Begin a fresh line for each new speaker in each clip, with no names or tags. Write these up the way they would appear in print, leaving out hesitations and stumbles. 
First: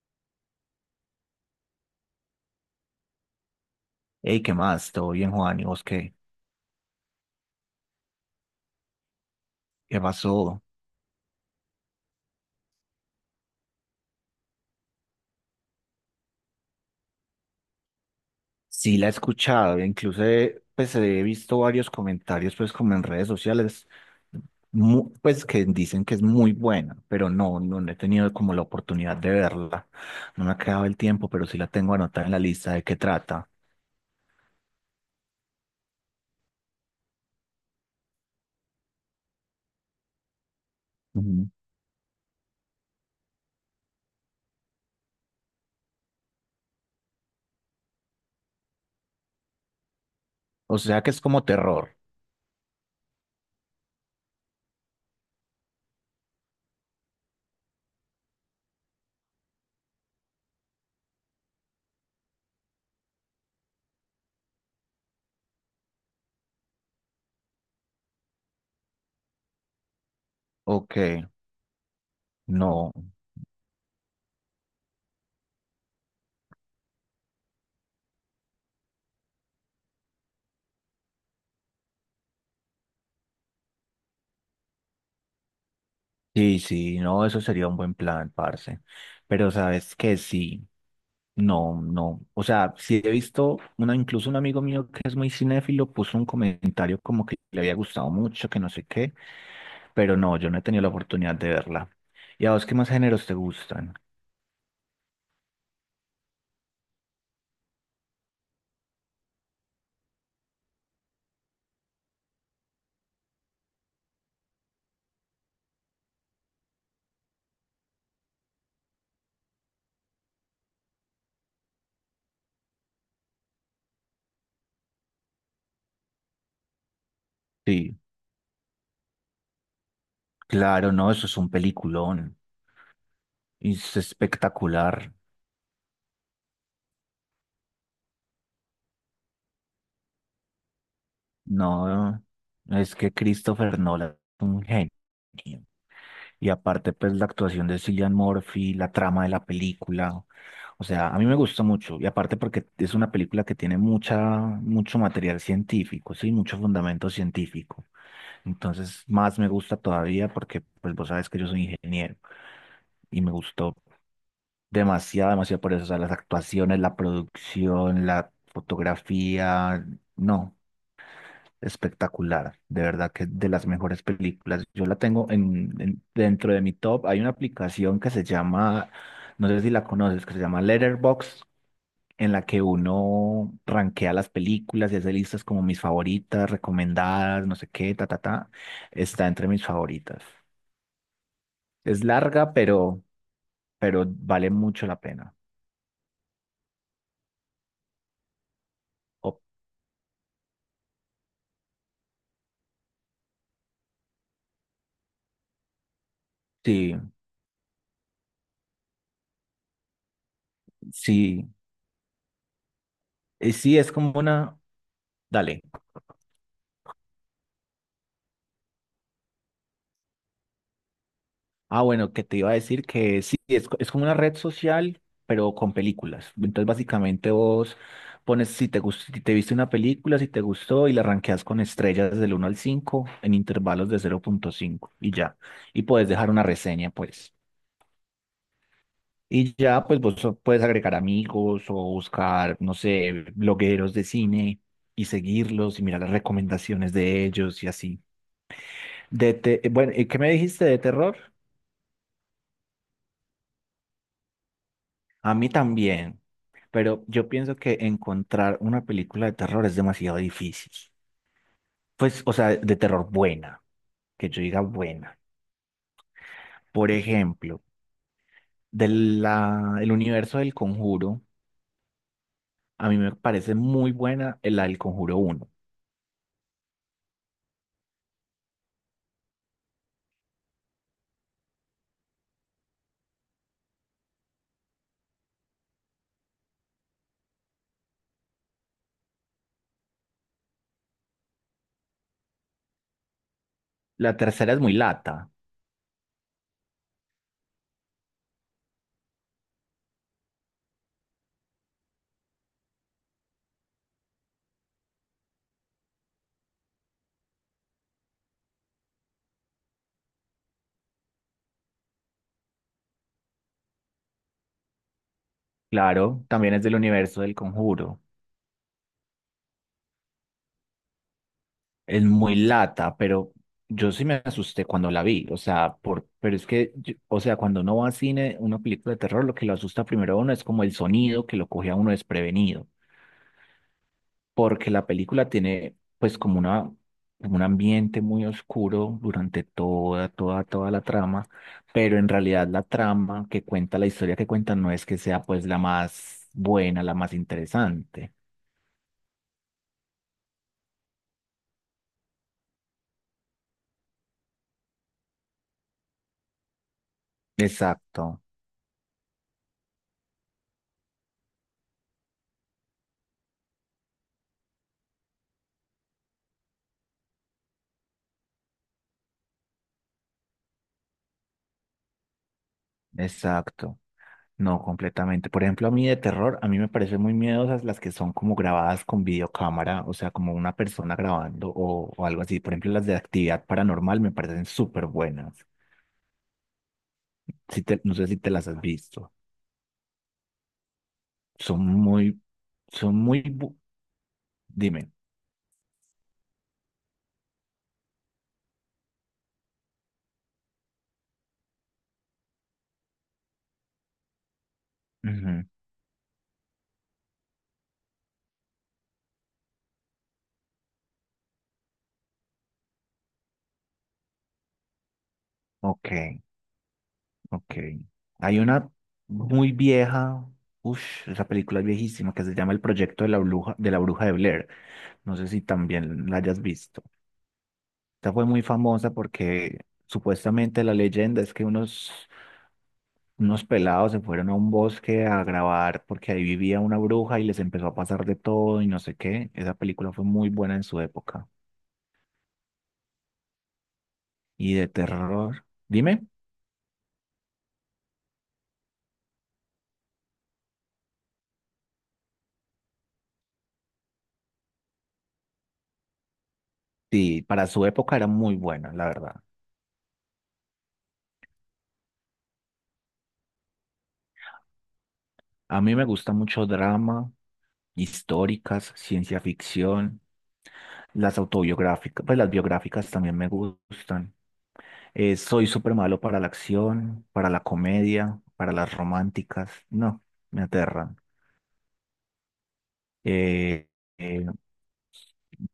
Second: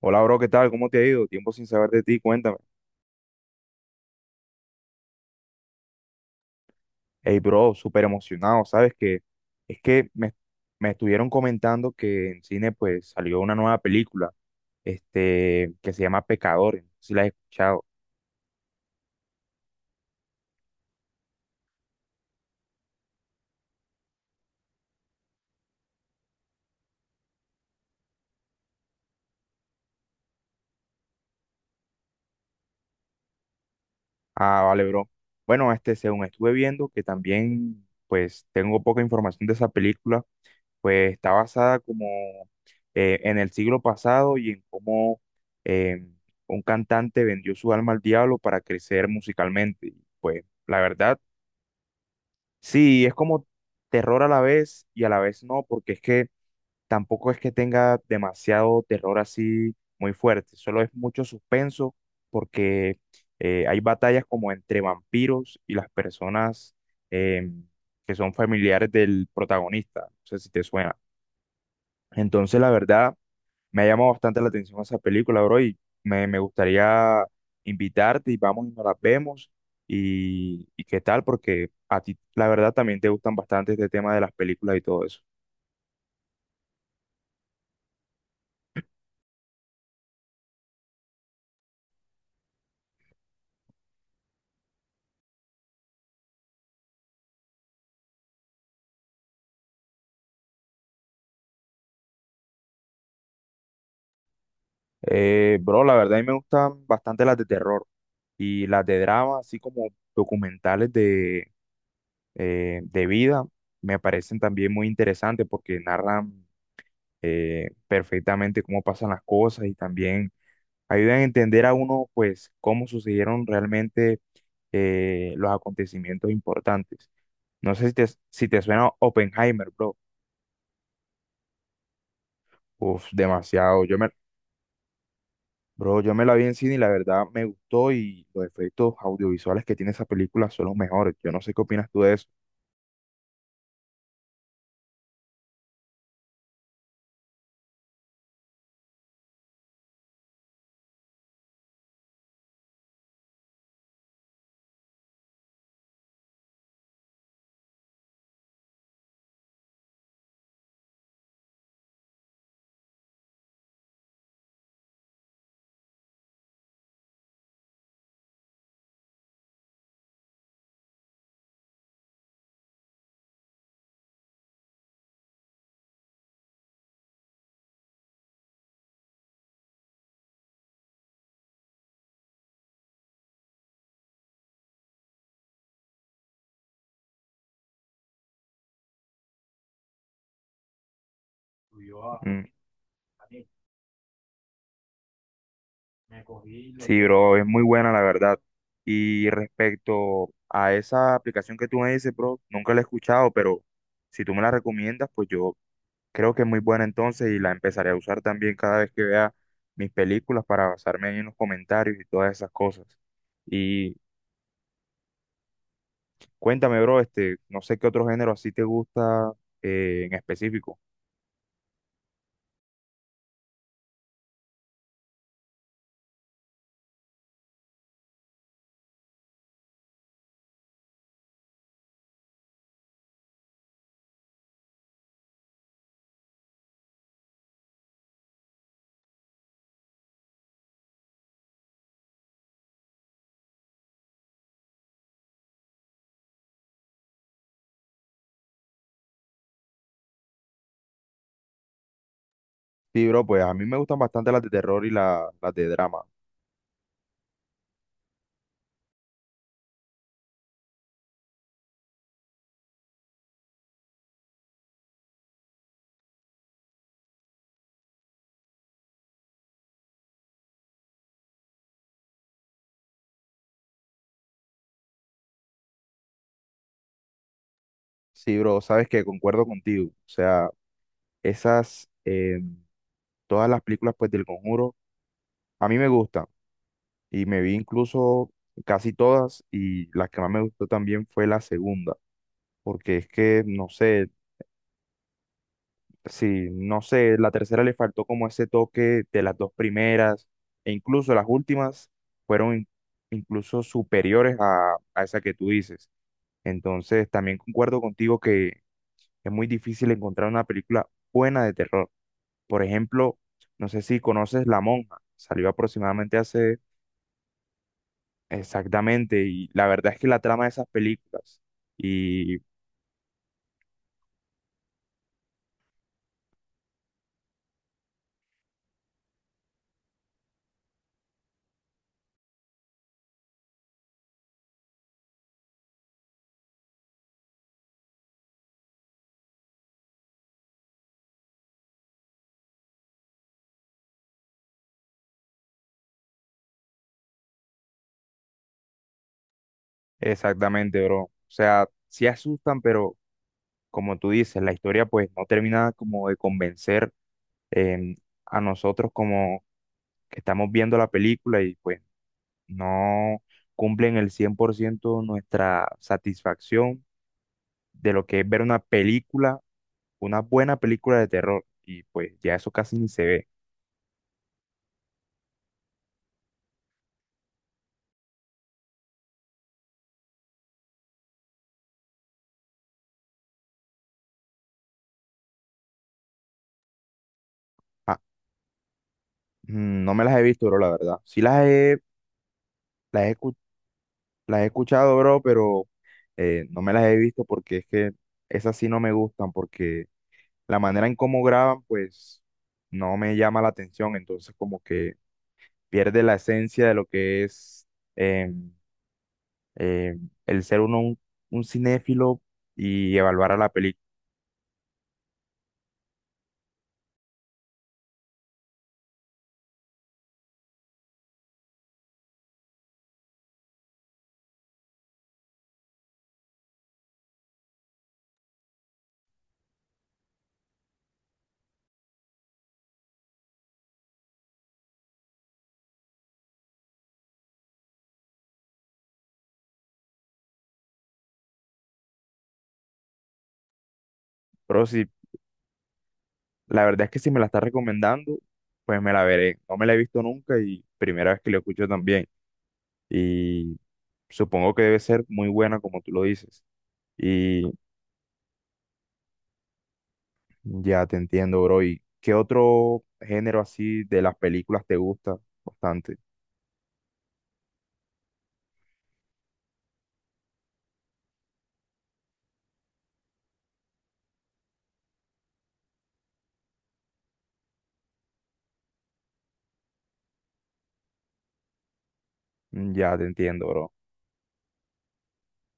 Hola, bro, ¿qué tal? ¿Cómo te ha ido? Tiempo sin saber de ti, cuéntame.
Hey, ¿qué más? ¿Todo bien, Juan? ¿Y vos qué?
Hey, bro, súper emocionado, ¿sabes qué? Es
¿Qué
que me,
pasó?
Me estuvieron comentando que en cine pues salió una nueva película, que se llama Pecadores, no sé si la has escuchado.
Sí, la he escuchado, incluso pues he visto varios comentarios pues como en redes sociales, pues que dicen que es muy buena, pero no he tenido como la oportunidad de verla. No me ha quedado el tiempo, pero sí la tengo anotada en la lista de qué trata.
Ah, vale, bro. Bueno, según estuve viendo, que también pues tengo poca información de esa película, pues está
Ujú.
basada como en el siglo pasado y en cómo eh, un cantante vendió su alma al diablo para crecer musicalmente. Y, pues
O
la
sea que
verdad,
es como terror.
sí, es como terror a la vez y a la vez no, porque es que tampoco es que tenga demasiado terror así muy fuerte, solo es mucho suspenso porque hay batallas como entre vampiros y las personas em, que son familiares del protagonista. No sé si te suena.
Ok,
Entonces, la
no.
verdad, me ha llamado bastante la atención esa película, bro, y me gustaría invitarte y vamos y nos las vemos. Y qué tal, porque a ti, la verdad, también te gustan bastante este tema de las películas y todo eso.
Sí, sí, no, eso sería un buen plan, parce. Pero sabes que sí, no, no. O sea, sí he visto, una, incluso un amigo mío que es muy cinéfilo puso un comentario como que le había gustado mucho, que no sé qué, pero no, yo no he tenido la oportunidad de verla. ¿Y a vos qué más géneros te gustan?
Bro, la verdad, a mí me gustan bastante las de terror y las de drama, así como documentales de, de vida, me parecen también muy interesantes porque narran perfectamente cómo pasan las cosas y también ayudan a entender a uno, pues, cómo sucedieron realmente los acontecimientos importantes. No sé
Sí,
si te suena Oppenheimer, bro.
claro, no, eso es un peliculón.
Uf, demasiado.
Es espectacular.
Bro, yo me la vi en cine y la verdad me gustó y los efectos audiovisuales que tiene esa película son los mejores. Yo no sé qué opinas tú de
No,
eso.
es que Christopher Nolan es un genio. Y aparte, pues la actuación de Cillian Murphy, la trama de la película. O sea, a mí me gusta mucho. Y aparte porque es una película que tiene mucha, mucho material científico, sí, mucho fundamento científico. Entonces, más me gusta todavía porque, pues vos sabes que yo soy ingeniero y me gustó demasiado, demasiado por eso. O sea, las actuaciones, la producción, la fotografía, no. Espectacular, de verdad que de las mejores películas. Yo la tengo dentro de mi top. Hay una aplicación que se llama, no sé si la conoces, que se llama Letterboxd, en la que uno rankea las películas y hace listas como mis favoritas, recomendadas, no sé qué, ta, ta, ta. Está entre mis favoritas. Es
Mm.
larga, pero vale mucho la pena.
Sí, bro, es muy buena la verdad. Y
O-
respecto a esa aplicación que tú me dices, bro, nunca la he escuchado, pero si tú me la recomiendas, pues yo creo que es muy buena
sí,
entonces y la empezaré a usar también cada vez que vea mis películas para basarme ahí en los
sí,
comentarios y todas esas cosas.
y sí, es
Y
como una, dale.
cuéntame, bro, no sé qué otro género así te gusta en específico.
Ah, bueno, que te iba a decir que sí, es, es como una red social, pero con películas. Entonces, básicamente vos pones si te gustó, si te viste una película, si te gustó, y la rankeas con estrellas del 1 al 5 en intervalos de 0,5 y ya. Y puedes dejar una reseña, pues. Y ya, pues vos puedes agregar amigos o buscar, no sé, blogueros de cine y seguirlos y mirar las recomendaciones de ellos y así. Bueno, ¿qué me dijiste de terror?
Sí, bro, pues a mí me gustan bastante las de terror y
A mí
las de drama.
también, pero yo pienso que encontrar una película de terror es demasiado difícil. Pues, o sea, de terror buena, que yo diga buena. Por ejemplo, del el universo del Conjuro, a mí me parece muy buena la del Conjuro uno.
Sí, bro, sabes que concuerdo contigo. O sea, esas, eh, todas las películas pues del Conjuro, a mí me gustan. Y me vi incluso casi todas y las que más me gustó también fue la segunda. Porque es que, no sé,
La tercera es muy lata,
sí, no sé, la tercera le faltó como ese toque de las dos primeras, e incluso las últimas fueron in- incluso superiores a esa que tú dices. Entonces, también concuerdo contigo que es muy difícil encontrar una película buena de terror. Por ejemplo, no sé si conoces La Monja, salió aproximadamente
claro, también
hace
es del universo del Conjuro.
exactamente, y la verdad es que la trama de esas películas,
Es
y
muy lata, pero yo sí me asusté cuando la vi, o sea, por, pero es que, o sea, cuando uno va a cine, una película de terror, lo que lo asusta primero a uno es como el sonido que lo coge a uno desprevenido, porque la película tiene pues como una, como un ambiente muy oscuro durante toda la trama, pero en realidad la trama que cuenta, la historia que cuenta no es que sea pues la más buena, la más interesante.
exactamente, bro, o sea, sí asustan, pero como tú dices, la historia pues no termina como de convencer eh,
Exacto.
a nosotros como que estamos viendo la película y pues no cumplen el 100% nuestra satisfacción de lo que es ver una película, una buena película de terror y pues ya eso casi ni se ve.
Exacto. No, completamente. Por ejemplo, a mí de terror, a mí me parecen muy miedosas las que son como grabadas con videocámara, o sea, como una persona grabando o algo así. Por ejemplo, las de actividad paranormal me parecen súper buenas. Si te, no
Ah,
sé si te las has visto.
mm, no me las he visto, bro, la verdad.
Son muy, son
Las he,
muy,
escu-
bu-
las he
dime.
escuchado, bro, pero no me las he visto porque es que esas sí no me gustan porque la manera en cómo graban, pues no me llama la atención, entonces como que
Ujú.
pierde la esencia de lo que es eh, eh, el ser uno un cinéfilo y evaluar a la película.
Ok, ok. Hay una muy vieja, uff, esa película es viejísima que se llama El Proyecto de la Bruja, de la Bruja de Blair. No sé si también la hayas visto. Esta fue muy famosa porque supuestamente la leyenda es que unos pelados se fueron a un bosque a grabar porque ahí vivía una bruja y les empezó a pasar de todo y no sé qué. Esa película fue muy buena en su época. Y
Pero
de
si
terror, dime,
la verdad es que si me la está recomendando, pues me la veré. No me la he visto nunca y primera vez que la escucho también. Y supongo que debe ser muy buena como tú lo dices.
sí,
Y
para su época era muy buena, la verdad.
ya te entiendo, bro. ¿Y qué otro género así de las películas te gusta
A mí me
bastante?
gusta mucho drama, históricas, ciencia ficción, las autobiográficas, pues las biográficas también me gustan. Soy súper malo para la acción, para la comedia, para las románticas. No, me aterran.
Mm, ya te entiendo,
Eh,
bro.
eh,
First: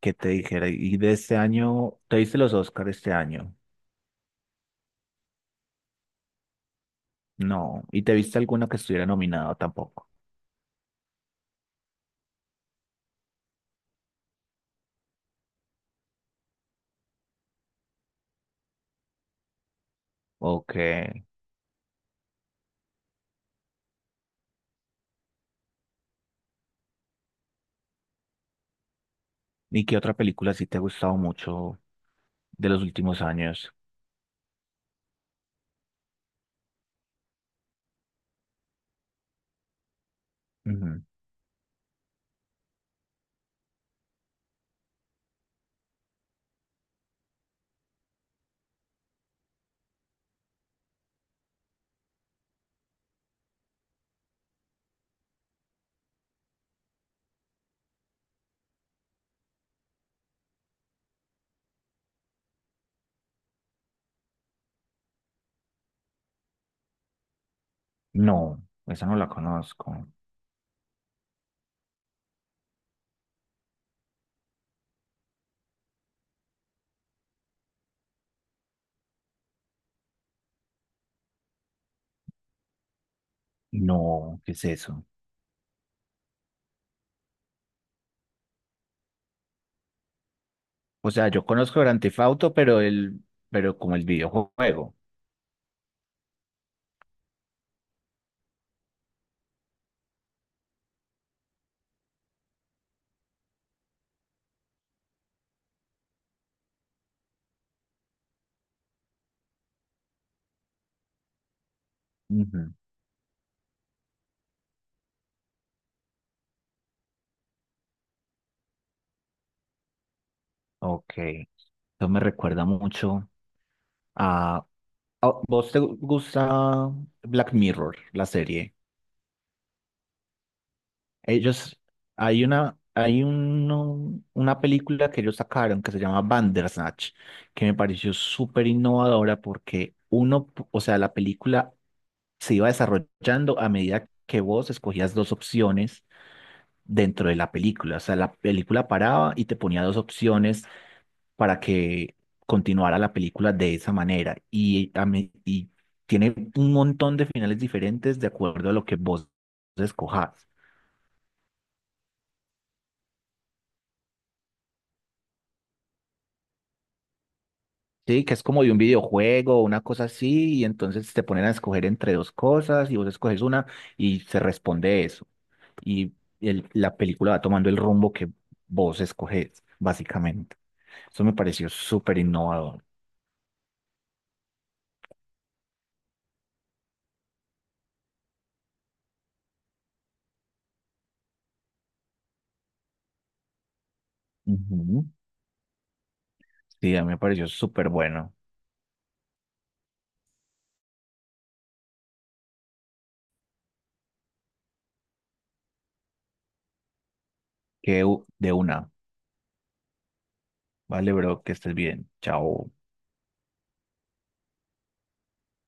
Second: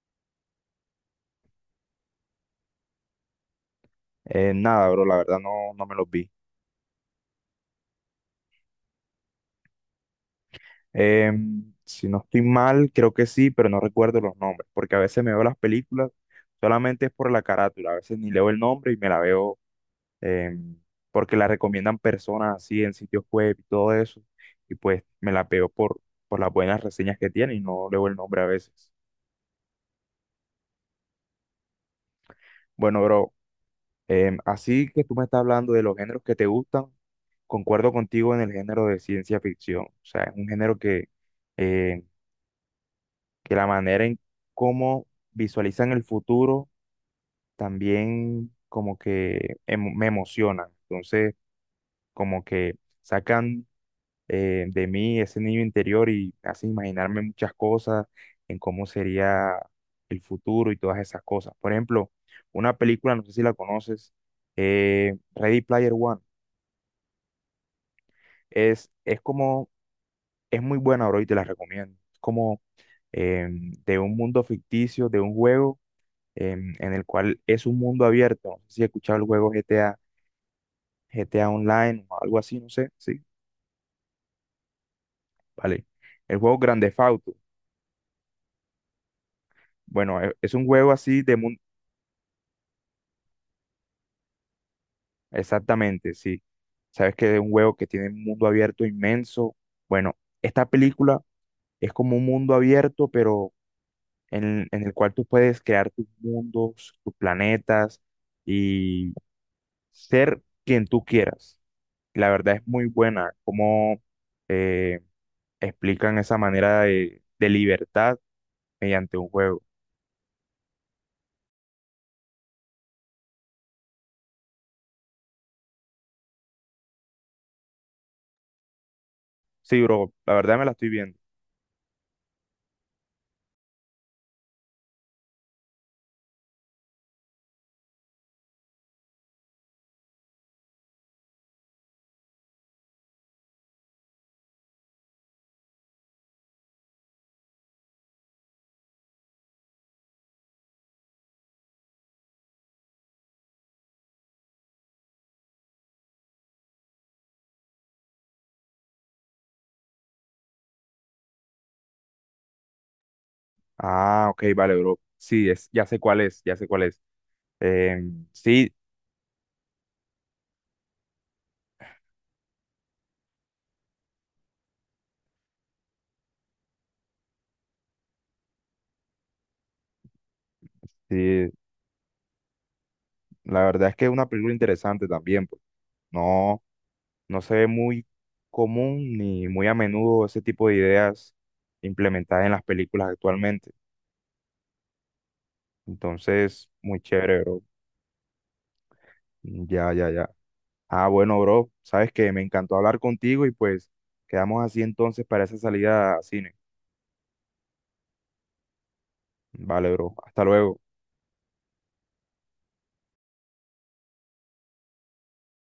¿Qué te dijera? ¿Y de este año, te viste los Oscar este año?
Nada, bro, la verdad no, no me los vi.
No. ¿Y te viste alguna que estuviera nominada tampoco?
Em, si no estoy mal, creo que sí, pero no recuerdo los nombres, porque a veces me veo las películas solamente es por la carátula, a veces ni leo el nombre y me la veo
Ok.
em, porque la recomiendan personas así en sitios web y todo eso, y pues me la veo por las buenas reseñas que tiene y no leo el nombre a veces.
¿Y qué otra película sí te ha gustado mucho de los
Bueno,
últimos
bro,
años?
em, así que tú me estás hablando de los géneros que te gustan, concuerdo contigo en el género de ciencia ficción. O sea, es un género
Ujú.
eh, que la manera en cómo visualizan el futuro también como que me emociona. Entonces, como que sacan de mí ese niño interior y hacen imaginarme muchas cosas en cómo sería el futuro y todas esas cosas. Por ejemplo, una película, no sé si la conoces, Ready Player One.
No,
Es,
esa no
es
la
como,
conozco.
es muy buena, bro, y te la recomiendo. Es como de un mundo ficticio, de un juego en el cual es un mundo abierto. No sé si he escuchado el juego GTA, GTA Online o algo así, no sé. Sí,
No, ¿qué es eso?
vale. El juego Grand Theft Auto. Bueno, es un juego
O
así
sea,
de
yo
mundo.
conozco Grand Theft Auto, pero el, pero como el videojuego.
Exactamente, sí. Sabes que es un juego que tiene un mundo abierto inmenso. Bueno, esta película es como un mundo abierto, pero en el cual tú puedes crear tus mundos, tus planetas y ser quien tú quieras. La verdad es
Ujú.
muy buena cómo eh, explican esa manera de libertad mediante un juego.
Ok. Eso me recuerda mucho a, ¿Vos te gusta Black Mirror, la serie?
Sí, bro, la verdad me la estoy viendo.
Ellos, hay una, una película que ellos sacaron que se llama Bandersnatch, que me pareció súper innovadora porque uno, o sea, la película se iba desarrollando a medida que vos escogías dos opciones dentro de la película. O sea, la película paraba y te ponía dos opciones para que continuara la película de esa manera. Y, y tiene un montón de finales diferentes de acuerdo a lo que vos escojas.
Ah, ok, vale, bro. Sí, es, ya sé cuál es, ya sé cuál es.
Sí,
Em,
que es como de
sí,
un videojuego, una cosa así, y entonces te ponen a escoger entre dos cosas y vos escoges una y se responde eso. Y la película va tomando el rumbo que vos escoges, básicamente. Eso me
sí,
pareció súper innovador.
la verdad es que es una película interesante también, pues. No. No se ve muy común ni muy a menudo ese tipo de ideas implementadas en las películas actualmente.
Ujú.
Entonces,
Sí,
muy
a mí me
chévere,
pareció
bro.
súper bueno.
Ya, ya, ya. Ah, bueno, bro, sabes que me encantó hablar contigo y pues quedamos así entonces para esa salida a cine.
Que de una.
Vale, bro. Hasta luego.
Vale, bro, que estés bien. Chao.